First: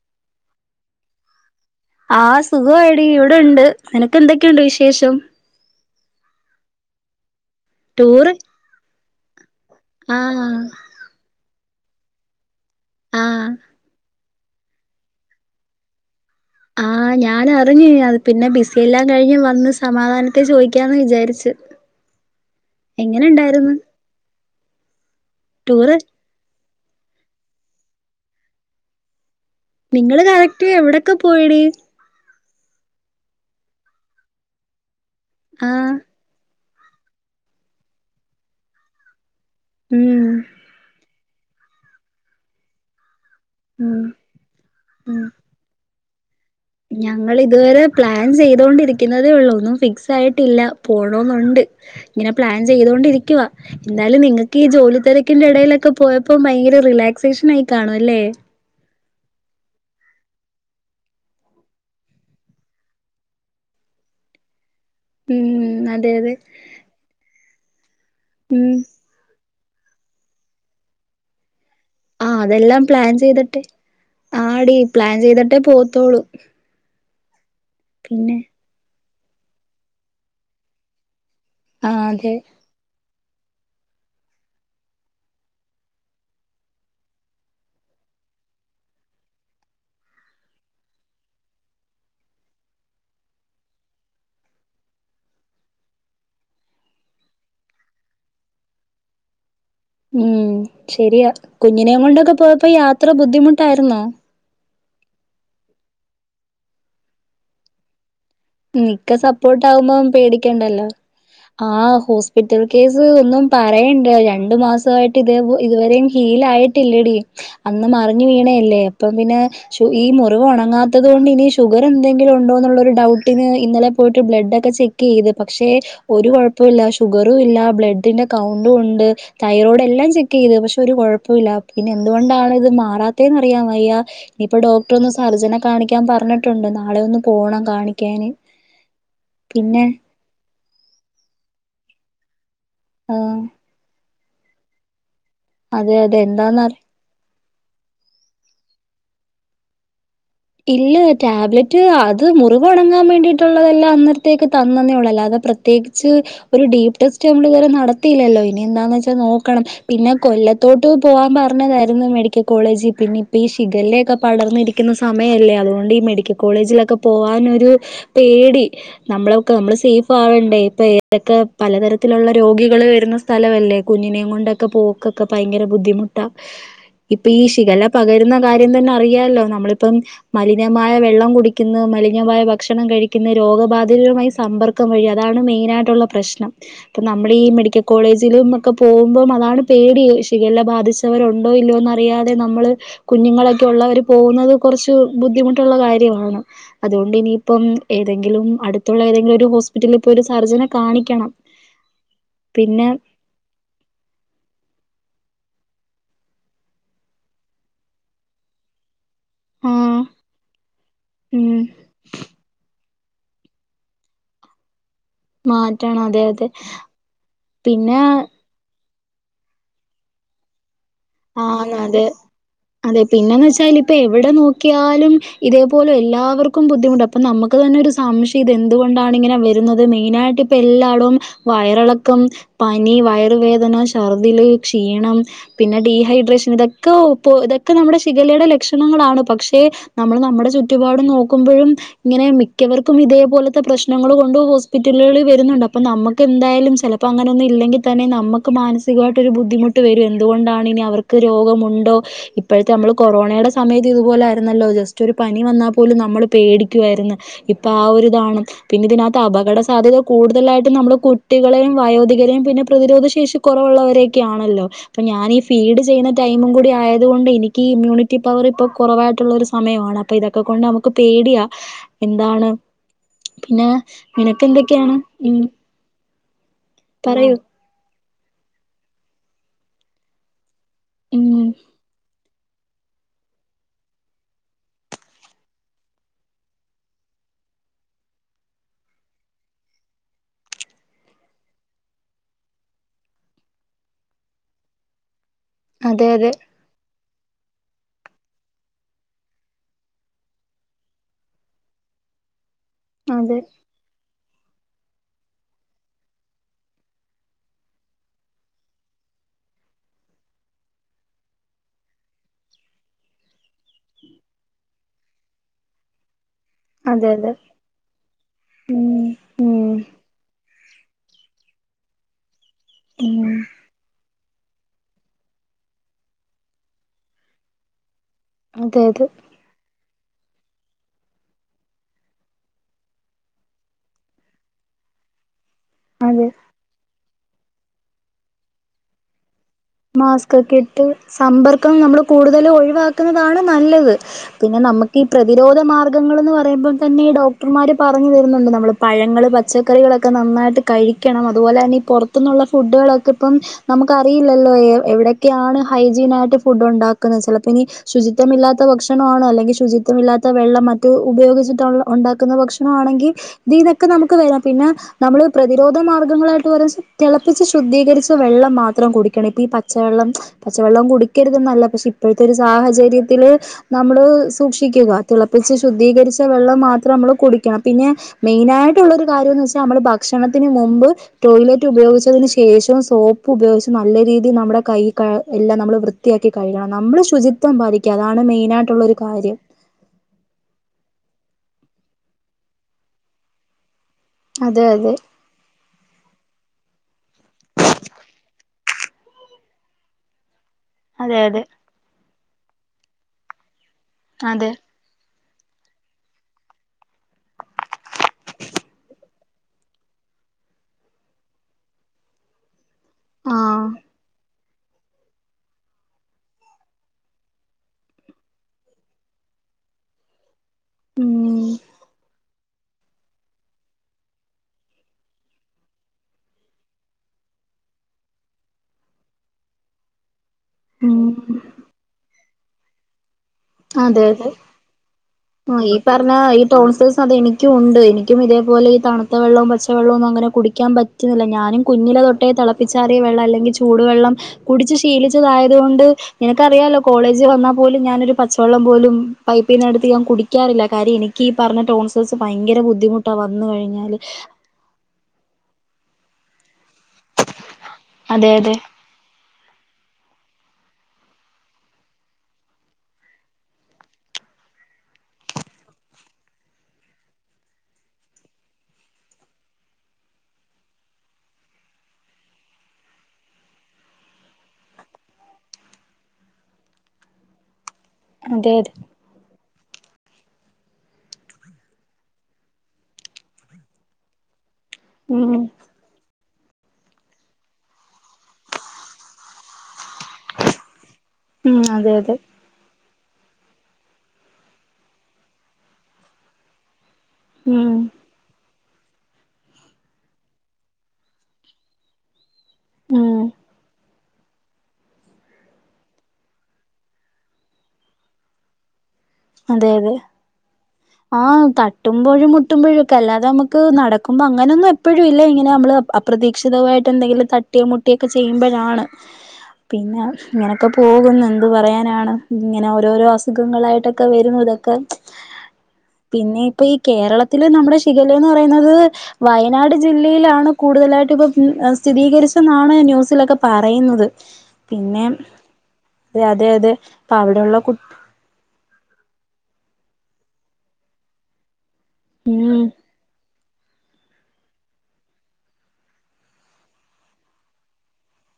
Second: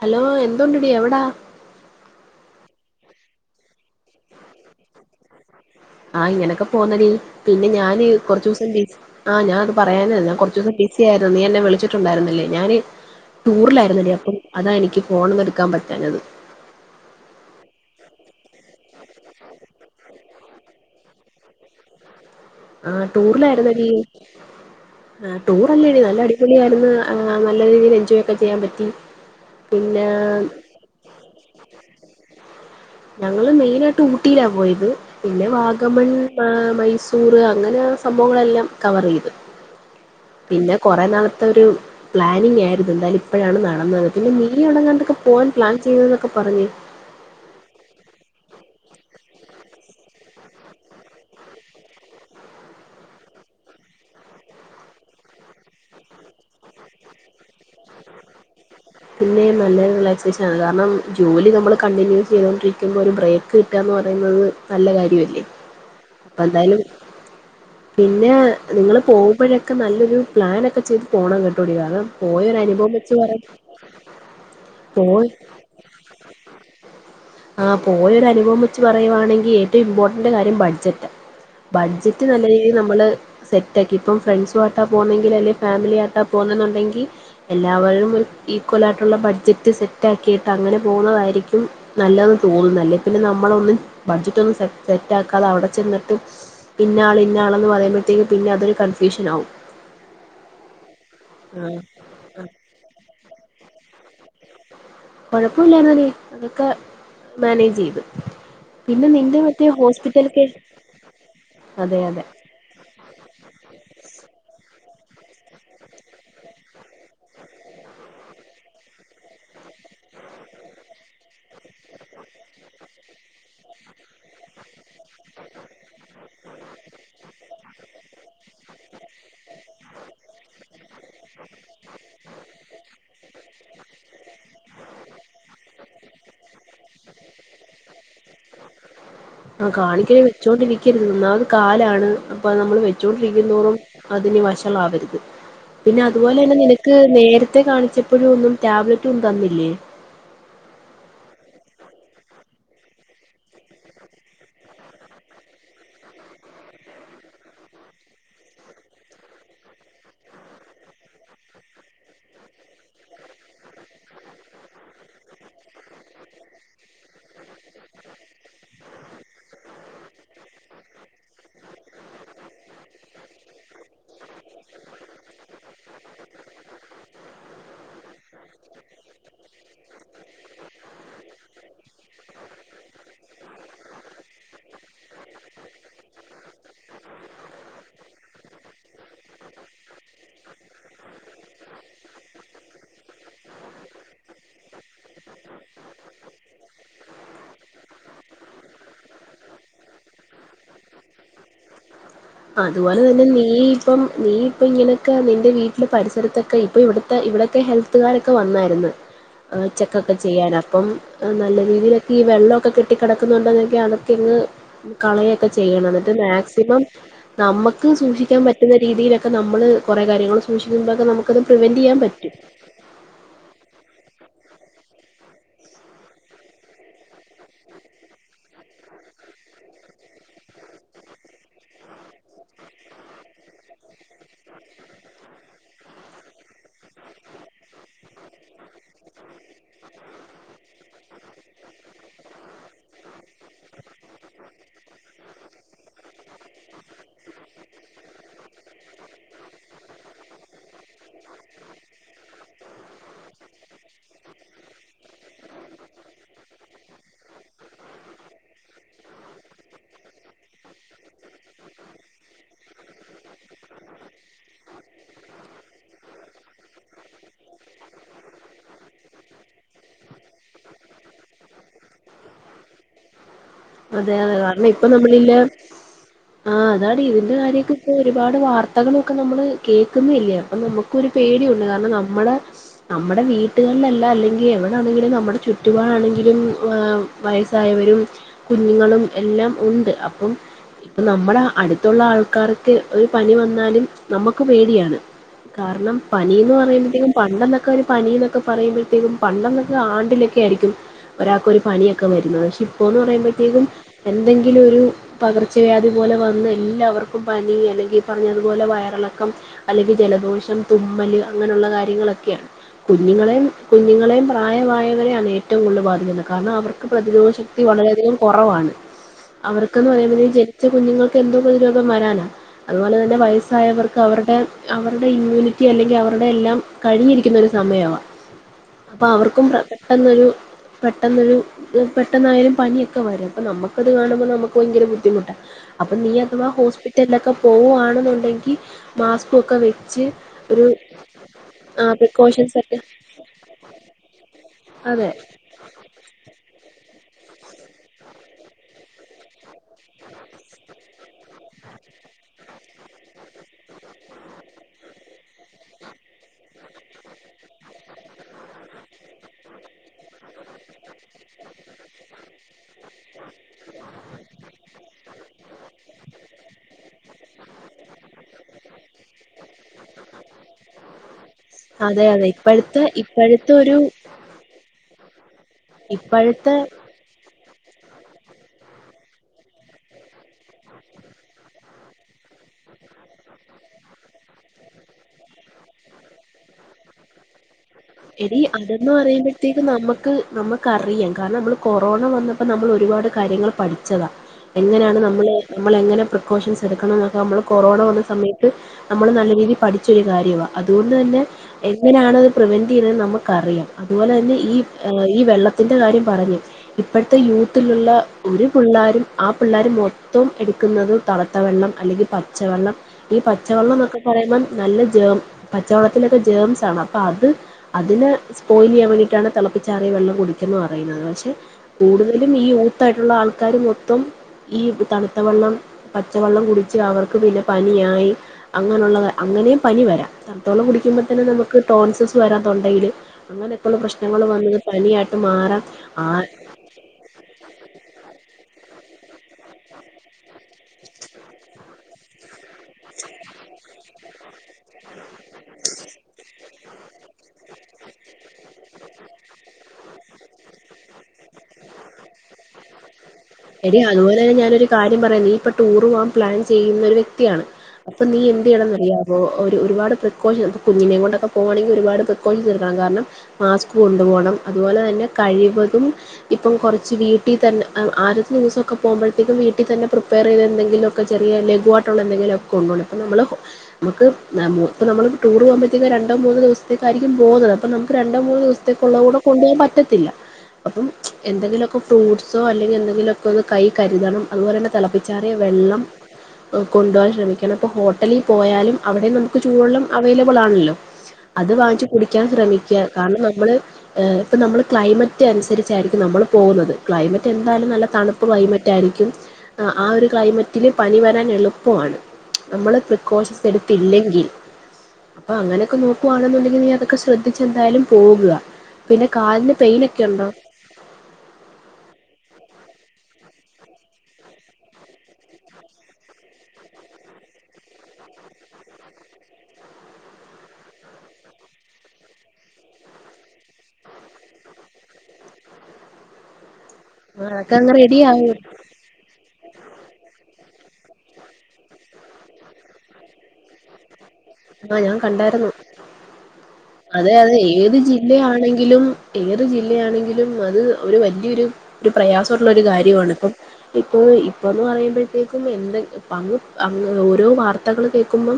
Hello എന്തതുണ്ടിടി എവിടാ ആ സുഖമായിട ഇവിടെണ്ട് നിനക്ക് എന്തൊക്കെയുണ്ട് വിശേഷം ആഹ് ഇങ്ങനെയൊക്കെ പോന്നല്ലീ പിന്നെ ഞാാന് ടൂറ് കൊറച്ച ദിവസം ആ ഞൻ പറയാനായി കുറച്ച ആഹ് ദിവസം ബിസി ആയിരുന്നു നീ എന്നെ വിളിച്ചിട്ടുണ്ടരുന്നില്ലേ ഞാാന് ആഹ് ടൂറിലായിരുന്നില്ലേ അപ്പം അതാ എനിക്ക് ഫോൺന്ന് എടുക്കാൻ പറ്റാഞ്ഞത് ആഹ ഞാൻ അറിഞ്ഞു അത് പിന്നെ ബിസി എല്ലാം കഴിഞ്ഞ് വന്ന് സമാധാനത്തെ ചോദിക്കാന്ന് വിചാരിച്ചു ആ എങ്ങനെ ഉണ്ടായിരുന്നു ടൂറിലായിരുന്നീ ആ ടൂറ് ടൂറല്ലേടിീ നല്ല അടിപൊളിയായിുന്ന നല്ല രീതിയിൽ എൻജോയ് ഒക്കെ ചെയ്യാൻ പറ്റി പിന്നെ നിങ്ങള് കറക്റ്റ് എവിടെൊക്കെ പോയിട് ഞങ്ങള് മെയിന ആയിട്ട് ഊട്ടിയിലാ പോയത് പിന്നെ ആഹ് വാഗമൺ മൈസൂർ അങ്ങനെ സംഭവങ്ങളെല്ലാം കവർ ചെയ്ത് ഉം പിന്നെ കൊറെ നാളത്തെ ഒരു പ്ലാനിങ് ആയിരുന്നു എന്താലും എപ്പോഴാണ് ഉം നടന്നത് പിന്നെ മീരി ഉടങ്ങാതൊക്കെ പോവാൻ പ്ലാൻ ചെയ്ത ഞങ്ങൾ ഇതുവരെ പ്ലാൻ ചെയ്തോണ്ടി ുന്നതേ ഉള്ളൂ ഒന്നും ഫിക്സ് ആയിട്ടില്ല പോണന്നുണ്ട് ഇങ്ങനെ പ്ലാൻ ചെയ്തൊണ്ടിരിക്കുവ എന്തായാലും നിങ്ങക്ക് ഈ ജോലി തിരക്കിന്റെ ഇടയിലൊക്കെ പോയപ്പോ ഭയങ്കര റിലാക്സേഷൻ ആയി കാണും അല്ലേ പിന്നെ നല്ലൊരു റിലാക്സേഷൻണ് കാരണം ജോലി നമ്മൾ കണ്ടിന്യൂ ചെയ്തൊണ്ടിരിക്കുമ്പോ ഒരു ബ്രേക്ക് കിാ പറയുന്നത് നല്ല കാര്യല്ലേ ഉം അതെ അതെ അപ്പ എന്തായാലും പിന്നെ ഉം നിങ്ങള്ൾ പോകുമ്പോഴൊക്കെ നല്ലൊരു പ്ലൻൊക്കെ ചെയ്ത് പോണം കേട്ടും പോയൊ ഒരുരനുഭവം വെച്ച്ു പറ ആടിീ പ്ലാൻ പോയ ചെയ്തിട്ടേ പോത്തോളൂ ആ പോയൊ ഒരു അനുഭവം വച്ച് പറയവാണെങ്കിൽ ഏറ്റവും ഇമ്പോർട്ടൻറ് കാര്യം ബഡ്ജറ്റ് ആഹ് ബഡ്ജറ്റ് അതെ നല്ല രീതിയിൽ നമ്മള് സെറ്റ്ക്കി ഇപ്പം ഫ്രണ്ട്സു ആമായിട്ടാ പോകുന്നെങ്കിൽ അല്ലെങ്കിൽ ഫാമിലിയ ആയിട്ടാ പോകുന്നെന്നുണ്ടെങ്കിൽ എല്ലാവരും ഒരു ഈക്വലായിയിട്ടുള്ള ബഡ്ജറ്റ് സെറ്റ് ആക്കിയിട്ട് അങ്ങനെ പോുന്നതായിരിക്കും നല്ലതെന്ന് തോന്നുന്നല്ലേ പിന്നെ നമ്മളൊന്നും ബഡ്ജറ്റ് ഒന്നും സെ സെറ്റ് ആക്കാതെ അവിടെ ചെന്നിട്ട് ഇന്നാൾ ഇന്നാളന്ന് പറയുമ്പോഴത്തേക്ക് പിന്നെ അതൊരു കൺഫ്യൂഷൻ ആകും ഉം ശരിയാ കുഞ്ഞിനെ കൊണ്ടൊക്കെ ആഹ് പോയപ്പോ യാത്ര ബുദ്ധിമുട്ടായിരുന്നോ കൊഴപ്പമില്ലാരുന്നടി അതൊക്കെ മാനേജ് ചെയ്തു നിക്ക സപ്പോർട്ട് ആാവുമ്പോം പേടിക്കണ്ടല്ലോ ആ അതെ അതെ ഹോസ്പിറ്റൽ കേസ് ഒന്നും പറയണ്ട രണ്ടു മാസമായിട്ട് ഇതേ ഇതുവരെയും ഹീലായിട്ടില്ലടി അന്ന് മറിഞ്ഞു വീണല്ലേ അപ്പം പിന്നെ ഈ മുറിവ് ഉണങ്ങാത്തത് കൊണ്ട് ഇനി ഷുഗർ എന്തെങ്കില ഉണ്ടോ എന്നുള്ളരു ഡൗട്ട് ഇന്നലെ പോയിട്ട് ബ്ലഡ് ഒക്കെ ചെക്ക് ചെയ്ത് പക്ഷെ ഒരു കുഴപ്പമ ഇില്ല ഷുഗറും ഇല്ല ബ്ലഡിന്റെ കൗണ്ടണ്ട് തൈറോയ്ഡ് എല്ലാം ചെക്ക് ചെയ്ത് പക്ഷെ ഒരു കുഴപ്പില്ല പിന്നെ എന്തുകൊണ്ടാണ് ഇത് മാറാത്ത റിയാം വയ്യ ഇയിപ്പൊ ഡോക്ടർ ഒ സർജനെ കാണിക്കാൻ പറഞ്ഞിട്ടുണ്ട് നാളെ ഒന്ന് പോണം കാണ ക്കാന് ആ കാണിക്കേ വെച്ചോണ്ടിരിക്കരുത് ഒന്നാമത് കാലാണ് അപ്പൊ നമ്മള് ആഹ് വെച്ചോണ്ടിരിക്ക തോറും അതിന് വശളാവരുത് അതെ പിന്നെ അതെ അതുപോലെ തന്നെ എന്താന്നറി നിനക്ക് നേര ത്തെ കാണിച്ചപ്പോഴും ഒന്നും ടാബ്ലറ്റ് ഉണ്ടന്നില്ലേ ഇല്ല ടാബ്ലറ്റ് അത് മുറിവ് അടങ്ങാൻ വേണ്ടിട്ടുള്ളതെല്ലാം അന്നരത്തേക്ക് തന്നന്നേ ഉള്ളല്ല അത പ്രത്യേകിച്ച് ഒരു ഡീപ് ടെസ്റ്റ് നമ്മൾ ഇതുവരെ നടത്തില്ലല്ലോ ഇനി എന്താന്ന് വെച്ചാൽ നോക്കണം പിന്നെ എല്ലത്തോട്ട് പോവാാൻ പറഞ്ഞതായിരുന്നു മെഡിക്കൽ കോളേജ് പിന്നെ ഇപ്പ ഈ ശിഖലൊക്കെ പടർന്നിരിക്കുന്ന സമയല്ലേ അതുകൊണ്ട് ഈ മെഡിക്കൽ കോളേജിലൊക്കെ പോകാനൊരു പേടി നമ്മളൊക്കെ നമ്മൾ സേവ് ാവണ്ടേ ഇപ്പൊ ഇഏതൊക്കെ പലതരത്തിലുള്ള രോഗികൾ വരുന്ന സ്ഥലമല്ലേ കുഞ്ഞിനെയും കൊണ്ടൊക്കെ പോ തക്കെ ഭയങ്കര ബുദ്ധിമുട്ടാ ഇപ്പൊ ഈ ഷിഖല്ല പകരുന്ന കാര്യം തന്നെ അറിയാല്ലോ നമ്മളി ഇപ്പം മലിനമായ വെള്ളം കുടിക്കുന്ന മലിനമായ ഭക്ഷണം കഴിക്കുന്ന രോഗബാധിതരുമായി സമ്പ അതാണ് മെയിൻായിയിട്ടുള്ള പ്രശ്നം ഇപ്പ നമ്മള് ഈ മെഡിക്കകോളേജിലിന്ന് ഒക്കെ പോകുമ്പോൾ അതാണ് പേ ടി ഷികല്ല ബാധിച്ചവരുണ്ടോ ഇല്ലയോന്നറിയാതെ നമ്മള് കുഞ്ഞുങ്ങളൊക്കെ ഉള്ളവര് പോകുന്നത് കുറച്ച് ബുദ്ധിമുട്ടുള്ള കാര്യമാണ് അതുകൊണ്ട് ഇനിയിപ്പം ഏതെങ്കിലും അടുത്തുള്ള ഏതെങ്കിലു ഒരു ഹോ ഹോസ്പിറ്റലിൽ പോയി ഒരു സർജനെ കാണിക്കണം പിന്നെ അതുപോലെ തന്നെ നീ ഇപ്പം നീ ഇപ്പ ഇങ്ങനെയൊക്കെ നിന്റെ വീട്ടിൽ [unintelligible] പരിസരത്തൊക്കെ ഇപ്പൊ ഇവിടത്തെ ഇവിടത്തെ ഹെൽത്തുകാരൊക്കെ വന്നായിരുന്നു ആഹ് ചെക്കൊക്കെ ചെയ്യാൻ അപ്പം നല്ല ഉം രീതിയിലൊക്കെ ഈ വെള്ളമൊക്കെ കി കട്ടിക്കിടക്കുന്നുണ്ടെങ്കിൽ അതൊക്കെ ഇങ്ങ് കളയൊക്കെ ചെയ്യണം മാറ്റണം എന്നിട്ട് അതെ അതെ മാക്സിമം നമുക്ക് പിന്നെ സൂക്ഷിക്കാൻ പറ്റുന്ന രീതിയിലൊക്കെ നമ്മള് കൊറെ കാര്യങ്ങൾ സൂക്ഷി ആന്ന് അതെ അതെ പിന്നെന്ന് വെച്ചാല് ഇപ്പേ എവിടെ നോക്കിയാലും ഇതേപോലെ എല്ലാവർക്കും ബുദ്ധിമുട്ട് അപ്പൊ നമുക്ക് തന്നെ ഒരു സംശയം ഇതെന്തു [unintelligible] ചർദിൽ ക്ഷീണം പിന്നെ ഡീഹൈഡ്രേഷൻ ഇതൊക്കെ ഷിഗലയുടെ ലക്ഷണാണ് പക്ഷെ നമ്മൾ നമ്മുടെ ചുറ്റുപാട് നോക്കുമ്പോഴും ഇങ്ങനെ മിക്കവർക്കും ഇതേപോലത്തെ പ്രശ്നങ്ങൾ കൊണ്ട് ഹോസ്പ നമുക്ക് എന്തായാലും ചിലപ്പോ അങ്ങനൊന്നില്ലെങ്കിതന്നെ നമുക്ക് മാനസികമായിട്ട് ഒരു ബുദ്ധിമുട്ട വരും എന്തുകൊണ്ടാ ഇനിയവർക്ക് രോഗമുണ്ടോ ഇപ്പോഴത്തെ നമ്മൾ കൊറോണയുടെ സമയത്ത് ഇതുപോലെ ആരുന്നല്ലോ ജെസ്റ്റൊരു പനി വന്നാ ന്നപോലും നമ്മള് പേടിക്കുവായിരുന്നു ഇപ്പൊ ആഒരിതാണ് പിന്നെ ഇതിനകത്ത് അപകട സാധ്യത കൂടുതലായിട്ട് പ്പന്നമ്മള് കുട്ടികളേം വയോധികരെയും പിന്നെ പ്രതിരോധ ശേഷി കുറവുള്ളവരെയൊക്കെയാണല്ലോ പ്പഞാനി ഫീഡ് ചെയ്യുന്നടൈും കൂടി ആയാല അതുകൊണ്ട് എനിക്ക് ഇമ്യൂണിറ്റി പവർ ഇപ്പൊ കുറവായിട്ടുള്ള ഒരു സമയമാണ് അപ്പൊ ഇതൊക്കെ കൊണ്ട് നമുക്ക് പേടിയാ എന്താണ് പിന്നെ അതെ അതെ നിനക്ക് കാരണം ഇപ്പൊ എന്തൊക്കെയാണ് നമ്മളില്ല ഉം ആഹ അതാണ് ഇതിന്റെ പറയൂ കാര്യൊക്ക ഇപ്പ ഒരുപാട് വാർത്തകളൊക്കെ നമ്മള് കേൾക്കുന്ന ഇില്ല അപ്പ നമുക്കൊരു ഉം പേടിയുണ്ട് കാരണം നമ്മുടെ നമ്മുടെ വീട്ടുകളിലല്ലാം അല്ലെങ്കിൽ എവിടൊണെങ്കിലും നമ്മുടെ ചുറ്റുപാടാണെങ്കിലും വയസ് തായവരും കുഞ്ഞുങ്ങളും എല്ലാം ഉണ്ട് അപ്പം നമ്മുടെ അടുത്തുള്ള ആൾക്കാർക്ക് ഒരു പനി വന്നാലും നമ്മുക്ക് പേടിയാണ് കാരണം അതെ അതെ പനി എന്ന് പറയുമ്പോഴത്തേക്കും പണ്ടെന്നൊക്കെ ഒരു പനി എന്നൊക്കെ പറയുമ്പോഴത്തേക്കും പണ്ടെന്നൊക്കെ ആണ്ടിലൊക്കെ ആയിരിക്കും ഒരാക്കൊരു പനിയൊക്കെ വരുന്നത് പക്ഷെ ഇപ്പോ ന്ന് അതെ പറയുമ്പോഴത്തേക്കും എന്തെങ്കിലും ഒരു പകർ ച്ചവ്യാധി പോലെ വന്ന് എല്ലാവർക്കും പനി അല്ലെങ്കിൽ പറഞ്ഞതുപോലെ വയറിളക്കം അല്ലെങ്കിൽ ജലദോഷം തുമ്മല് അങ്ങനെയുള്ള കാര്യങ്ങളൊക്കെയാണ് കുഞ്ഞുങ്ങളെയും കുഞ്ഞുങ്ങളെയും പ്രായമായായവരെയാണ് ഏറ്റവും കൂടുതൽ ബാധിക്കുന്നത് കാരണം അവർക്ക് അതെ പ്രതിരോധ അതെ ശക്തി വളരെയധികം കുറവാണ് ഉം ഉം അവർക്കെന്ന് പറയുമ്പ ജനിച്ച കുഞ്ഞുങ്ങൾക്ക് എന്തൊക്കെ ഒരു രോഗം വരാനാണ് അതുപോലെ തന്നെ ഉം വയസ്സായവർക്ക് അവരുടെ അവരുടെ ഇമ്മ്യൂണിറ്റി അല്ലെങ്കിൽ അവരുടെയ എല്ലാം കഴിഞ്ഞിരിക്കുന്ന ഒരു സമയവാ അതെ അതെ അപ്പൊ അവർക്കും പെട്ടെന്നൊരു പെട്ടെന്നൊരു പെട്ടെന്നായാലും പനിയൊക്കെ വരും അപ്പൊ നമുക്കത് കാണുമ്പോൾ നമുക്ക് ഭയങ്കര ബുദ്ധിമുട്ടാണ് അപ്പൊ നീ അതെ അഥവാ ഹോസ്പിറ്റലിലൊക്കെ പോവവാണെന്നുണ്ടെങ്കിൽ മാസ് മാസ്ക്കൊക്കെ ഇട്ട് സമ്പർക്കം നമ്മൾ കൂടുതൽ പ്രിക്കോഷൻസ് ഒക്കെ ഒഴിവാക്കുന്നതാണ് നല്ലത് പിന്നെ നമുക്ക് ഈ അതെ പ്രതിരോധ മാർഗ്ഗങ്ങന്ന് പറയുമ്പോം തന്നെ ഡോക്ടർമാർ പറഞ്ഞു തരുന്നുണ്ട് നമ്മൾ പഴങ്ങൾ പച്ചക്കറികളൊക്കെ നന്നായിട്ട് കഴിക്കണം അതുപോലെ തന്നെ പുറത്തന്നുള്ള ഫുഡൊക്കെ ഇപ്പംനമു ലല്ലോ എവിയൊക്കെയാണ് ഹൈജീൻ ആയിട്ട് ഫുഡ് ഉണ്ടാക്കുന്നത് ചിലപ്പോ ഇനി ശുചിത്വമില്ലാത്ത ഭക്ഷണമാണോ അല്ലെങ്കി ശുചിത്വ മില്ലാത്ത വെള്ളം മറ്റ് ഉപയോഗിച്ചിട്ടാ ഉണ്ടാക്കുന്ന ഭക്ഷണ ആണെങ്കിൽ ഇതീ നൊക്കെ നമുക്ക് പിന്നെ നമ്മള് പ്രതിരോധ മാർഗങ്ങളായിട്ട് തിളപ്പിച്ച് ശുദ്ധീകരിച്ച് വെള്ളം മാത്രം കുടിക്ക ഇപ്പ ഈ പച്ചവെള്ളം പച്ചവെള്ളം കുടി രുതെന്നല്ല പക്ഷെ അതെ ഇപ്പോഴത്തെ അതെ ഒരു ഇപ്പോഴത്തെ സാഹചര്യത്തിലാ ഇപ്പോഴത്തെ ഒരു നമ്മള് സൂക്ഷിക്കുക തിളപ്പിച്ച് ശുദ്ധീകരി ച്ച് ഇപ്പോഴത്തെ വെള്ളം മാത്രം നമ്മൾ കുടിക്കണം പിന്നെ മെയിനായിട്ട് മുള്ള കാര്യംന്ന് വെച്ചാൽ നമ്മൾ ഭക്ഷണത്തിന് മുമ്പ് ടോയ്ലറ്റ് ഉപയോഗിച്ചതിന് ശേഷവും സോപ്പ് ഉപയോഗിച്ച് നല്ല രീതിൽ നമ്മുടെ കൈ എല്ലാം നമ്മൾ വൃത്തിയാക്കി കഴുകണം നമ്മള് ശുചിത്വം പാലിക്കണം എടി അതന്ന് പറയുമ്പോഴത്തേക്ക് നമുക്ക് നമുക്കറിയാം കാരണം നമ്മള് കൊറോണ വന്നപ്പോ നമ്മൾ ഒരുപാട് കാര്യങ്ങൾ പഠിച്ചതാ അതെ അതെ എങ്ങനെയാണ് നമ്മള് നമ്മള എങ്ങനെ പ്രിക്കോഷൻസ് എടുക്കണം എന്നൊക്ക നമ്മള് കൊറോണ വന്ന സമയത്ത് നമ്മള് നല്ല രീതിയിൽ പഠിച്ചൊരു കാര്യമാണ് അതുകൊണ്ട് അതെ തന്നെ അതെ എങ്ങനെയാണത് പ്രിവെൻറ് ചെയ്യുന്നതെന്ന് നമുക്കറിയാം അതുപോലെ തന്നെ അതെ ഈ ഈ വെള്ളത്തിന്റെ കാര്യം പറഞ്ഞു ഇപ്പോഴത്തെ യൂത്തിലുള്ള ഒരു പിള്ളാരും ആ പിള്ളാരു മൊത് മൊത്തം എടുക്കുന്നതും തണുത്ത വെള്ളം അല്ലെങ്കിൽ പച്ചവെള്ളം ഈ ആഹ് പച്ചവെള്ളം എന്നൊക്കെ പറയുമ്പോ നല്ല ജേം പച്ചവെള്ളത്തിലൊക്കെ ജേംസ് ആണ് അപ്പൊ അത് അതിനെ സ്പോയിൽ ചെയ്യാൻ വേണ്ടിട്ടാണ് തിളപ്പിച്ചാറിയ വെള്ളം കുടിക്കണന്ന് പറയുന്നത് പക്ഷെ ഉം കൂടുതൽ ഈ യൂത്ത് ആയിട്ടുള്ള ആൾക്കാരു മൊത്തം ഈ തണുത്ത വെള്ളം പച്ചവെള്ളം കുടിച്ച് അവർക്ക് പിന്നെ പനിയായി അങ്ങനുള്ള അങ്ങനെയും പനി വരാം തണുത്ത വെള്ളം ഉം കുടിക്കുമ്പോൾ തന്നെ നമുക്ക് ടോൺസസ് വരാം തൊണ്ടയില് അങ്ങനെയൊക്കെയുള്ള അതെ അതെ പ്രശ്നങ്ങൾ വന്നത് പനിയായി ആ ഈ പറഞ്ഞ ഈ ടോൺസിൽസ് അതെനിക്കും ഉണ്ട് എനിക്കും ഇതേപോലെ തണുത്ത വെള്ളവും പച്ച വെള്ളവും അങ്ങനെ കുടിക്കാൻ പറ്റുന്നില്ല ഞാനും കുഞ്ഞിലെ തൊട്ടേ തെള പിച്ചാറിയ വെള്ളംഅല്ലെങ്കിൽ ചൂടു വെള്ളം കുടിച്ച് ശീലിച്ചതായതുകൊണ്ട് നിനക്കറിയാലോ കോളേജ് വന്നാ പോലും ഞാനൊരു പച്ചവെള്ളം പോലും പൈപ്പിൽ നിന്നെടുത്ത് ഞാൻ കുടിക്കാറില്ല കാര്യം എനിക്ക് ഈ പറഞ്ഞ ടോൺസഴ്സ് ഭയങ്കര ബുദ്ധിമുട്ട് എടി അതുപോലെ തന്നെ ഞാനൊരു കാര്യം പറയാ നീ ഇപ്പൊ ടൂർ പോവാൻ പ്ലാൻ ചെയ്യുന്ന ഒരു വ്യക്തിയാണ് അപ്പൊ നീ അതെ എന്ത് അതെ ചെയ്യണമെന്നറിയാമോ ഒരു ഒരുപാട് പ്രിക്കോഷൻ കുഞ്ഞിനേം കൊണ്ടൊക്കെ പോകുകയാണെങ്കിൽ ഒരുപാട് പ്രിക്കോഷൻ എടുക്കണം കാരണം മാസ്ക് കൊണ്ടു പോണം അതുപോലെ തന്നെ കഴിവതും ഇപ്പം കുറച്ച് വീട്ടിൽ തന്നെ ആഹ് ദിവസൊക്കെ പോകുമ്പോഴത്തേക്കും വീട്ടിൽ തന്നെ പ്രിപ്പയർ ചെയ്ത എന്തങ്കിലുമൊക്കെ ചെറിയ ലഘുവായിട്ടുള്ള എന്തെങ്കിലും ഒക്കെ കൊണ്ട് പോണം അപ്പോ നമ്മള് നമുക്ക് ഇ നമ്മൾ ടൂർ പോകുമ്പോഴത്തേക്ക രണ്ടോ മൂന്നോ ദിവസത്തേക്കായിരിക്കും പോകുന്നത് അപ്പ രണ്ടോ മൂന്നോ അതെ അതെ ദിവസത്തേക്കുള്ളതും കൂടെ കൊണ്ട് പോയാ മതി പറ്റത്തില്ല അതും എന്തെങ്കിലുമൊക്കെ ഫ്രൂഡ്സോ അല്ലെങ്കിൽ എന്തെങ്കിലുമൊക്കെ ഒന്ന് കൈയ്യിൽ കരുതണം അതുപോലെ തന്നെ തെളപ്പിച്ചാറിയ ഉം വെള്ളം ഓ കൊണ്ടുപോവാൻ ശ്രമിക്കണം. അപ്പൊ ഹോട്ടലിൽ പോയാലും അവിടെ നമുക്ക് ചൂള്ളം അവൈലബിൾ ആണല്ലോ. അത് ഉം വാങ്ങിച്ച് അതെ അതെ കുടിക്കാൻ ശ്രമിക്ക. കാരണം നമ്മള് ഏ ഇപ്പ നമ്മൾ ക്ലൈമറ്റ് അനുസരിച്ചായിരിക്കും നമ്മൾ പോകുന്നത്. ക്ലൈമറ്റ് എന്തായാലും ഉം നല്ല തണ ക്ലൈമറ്റ ആയിരിക്കും. ആ ഒരു ക്ലൈമറ്റില് പനി വരാൻ എളുപ്പമാണ്. നമ്മള് ഉം പ്രിക്കോഷൻസ് എടുത്തില്ലെങ്കിൽ അപ്പൊ അങ്ങനെയൊക്കെ നോക്കുവാണെന്നുണ്ടെങ്കിൽ നീ അതൊക്കെ ശ്രദ്ധിച്ച എന്തായാലും പോക. പിന്നെ കാലിന് പൈനോകേണ്ടോ ആ തട്ടുമ്പോഴും മുട്ടുമ്പോഴും ഒക്കെ അല്ലാതെ നമുക്ക് നടക്കുമ്പോ അങ്ങനൊന്നും എപ്പോഴും ഇല്ല ഇങ്ങനെ നമ്മളെ അപ്ര പ്രതീക്ഷിതവമായിട്ട് എന്തെങ്കിലും തട്ടിയ മുട്ടിയൊക്കെ ചെയ്യുമ്പോഴാണ് പിന്നെ ഇങ്ങനൊക്കെ പോകുന്നു എന്ത് പറയാനാണ് ഇങ്ങനെ ഓരോരോ അസുഖങ്ങളായിട്ടൊക്കെ വരുന്ന ഇതൊക്കെ പിന്നെ ഇപ്പൊ ഈ ആ, കേരളത്തില് അതൊക്കെ അങ്ങ് നമ്മുടെ റെഡിയാ ശിഖല എന്ന് പറയുന്നത് വയ വയനാട് ജില്ലയിലാണ് കൂടുതലായിട്ടും ഇപ്പം ഉം സ്ഥിരീകരിച്ചെന്നാണ് ന്യൂസിലൊക്കെ പറയുന്നത്. ആ ഞാൻ പിന്നെ കണ്ടായിരുന്നു. അതെ അതെ അതെ അപ്പൊ അതെ അവിടെയുള്ള കു ഏത് ജില്ലയാണെങ്കിലും ഏത് ജില്ലയാണെങ്കിലും അത് ഒരു വലിയൊരു പ്രയാസമുള്ള ഉം ഒരു കാര്യമാണ് ഇപ്പം ഇപ്പ ഇപ്പ എന്ന് പറയുമ്പോഴത്തേക്കും എന്ത അങ്ങ് അ ഓരോ വാർത്തകൾ കേക്കുമ്പം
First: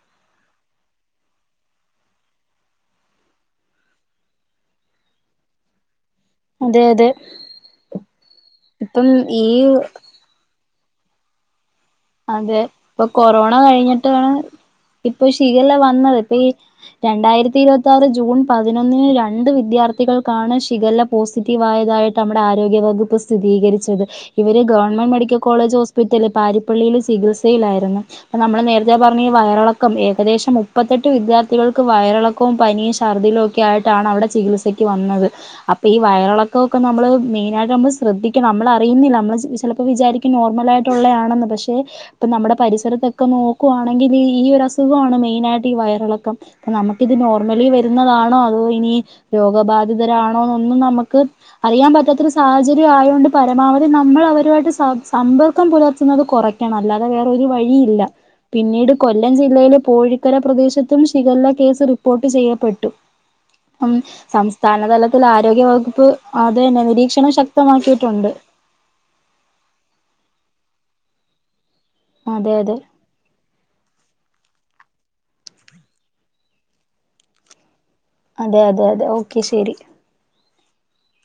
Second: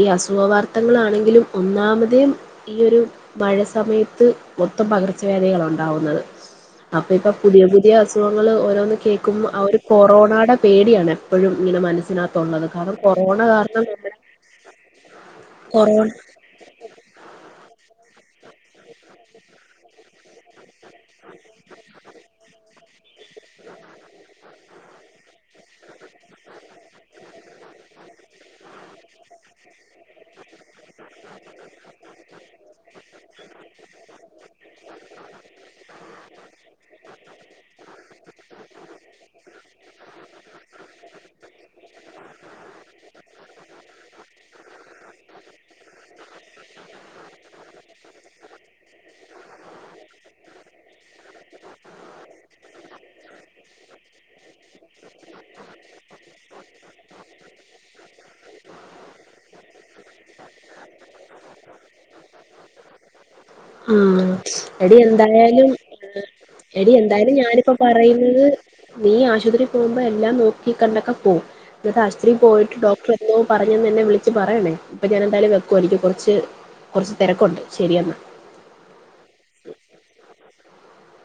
ഈ അസുഖ വാർത്തകളെങ്കിലും ഒന്നാമതും ഈ ഒരു മഴ സമയത്ത് മൊത്തം പകർച്ചവാദികളെ ഉണ്ടാകുന്നത്. അതെ അതെ അപ്പൊ ഇപ്പൊ പുതിയ പുതിയ അസുഖങ്ങൾ ഓരോന്ന് ഇപ്പം ഈ കേൾക്കുമ്പോ ആ ഒരു കൊറോണടെ പേടിയാണ് എപ്പോഴും ഇങ്ങനെ അതെ മനസ്സിനകത്തുള്ളത് കാരണം ഇപ്പൊ കൊറോണ കാരണം നമ്മെ കഴിഞ്ഞിട്ടാണ് ഇപ്പൊ ശീഖല്ല വന്നത് ഇപ്പൊ ഈ രണ്ടായിരത്തി ഇരുപത്ത ആറ് ജൂൺ പതിനൊന്നിന് രണ്ട് വിദ്യാർത്ഥികൾക്കാണ് ശിഖല പോസിറ്റീവ് ആയതായിട്ട് നമ്മുടെ ആരോഗ്യവകു പ്പ് സ്ഥിതീകരിച്ചത് ഇവരെ ഗവൺമെന്റ് മെഡിക്കൽ കോളജ് ഹോസ്പിറ്റല പ പള്ളിൽ ചികിത്സയിലായിരുന്നു. ഇപ്പൊ നമ്മള് നേരത്തെ പറഞ്ഞ വയറിളക്കം ഏകദേശം മുപ്പത്തെട്ട് വിദ്യാർത്ഥികൾ വയറിളക്കവും പനിയും ശർദിയിലും ഒക്കെ ആയിട്ടാണ് അവിടെ ചികിത്സക്ക് വന്നത് അപ്പൊ ഈ വയറിളക്കം നമ്മള് മെയിനായിട്ട് നമ്മള് ശ്രദ്ധിക്കണം നമ്മള് അറിയുന്നില്ല നമ്മള് ചെപ്പോൾ വിചാരിക്കും നോർമലായിയിട്ടുള്ളതണെന്ന് പക്ഷെ പക്ഷെ ഇപ്പൊ നമ്മുടെ പരിസരത്തൊക്കെ നോക്കുവാണെങ്കിൽ ഈ ഒരു അസുഖമാണ് മെയിനായിട്ട് ഈ വയറിളക്കം നമുക്കിത് നോർമലി വരുന്നതാണോ അതോ ഇനി രോഗബാധിതരാണോ എന്നൊന്നും നമുക്ക്- അറിയാൻ പറ്റാത്തൊരു സാഹചര്യം ആയൊണ്ട് പരമാവധി നമ്മള് അവരുമായിട്ട് സ സമ്പർക്കം പുലർത്തുന്നത് കൊറയ്ക്കും ണം അല്ലാതെ വേറൊരു വഴിയില്ല പിന്നീട് കൊല്ലം ജില്ലയിലെ പോഴിക്കര പ്രദേശത്തും ഷിഗല്ല കേസ് റിപ്പോർ്ട്ട് ചെയ്യപ്പെട്ടു ഉം സംസ്ഥാന എടി തലത്തിൽ എന്തായാലും ആരോഗ്യ വകുപ്പ് അത് തന്നെ എടി നിരീക്ഷണം എന്തായാലും ഞാനിപ്പോ ശക്തമാക്കിയിട്ടുണ്ട് പറയുന്നത് നീ ആശുപത്രിയിൽ പോകുമ്പോ എല്ലാം നോക്ക- നോക്കി കണ്ടൊക്കെ പോ എന്നിട്ട് ആശുപത്രിയിൽ അതെ അതെ പോയിട്ട് ഡോക്ടറെ എന്തോ പറഞ്ഞെന്ന് എന്നെ വിളു പറയണേ ഇപ്പൊ ഞാൻ എന്തായാലും വെക്കുവാ എനിക്ക് കൊറച്ച് കൊറച്ച് തെരക്കുണ്ട് ശരിയെന്നാ അതെ അതെ അതെ ഓക്കെ ശെരി [inaudible]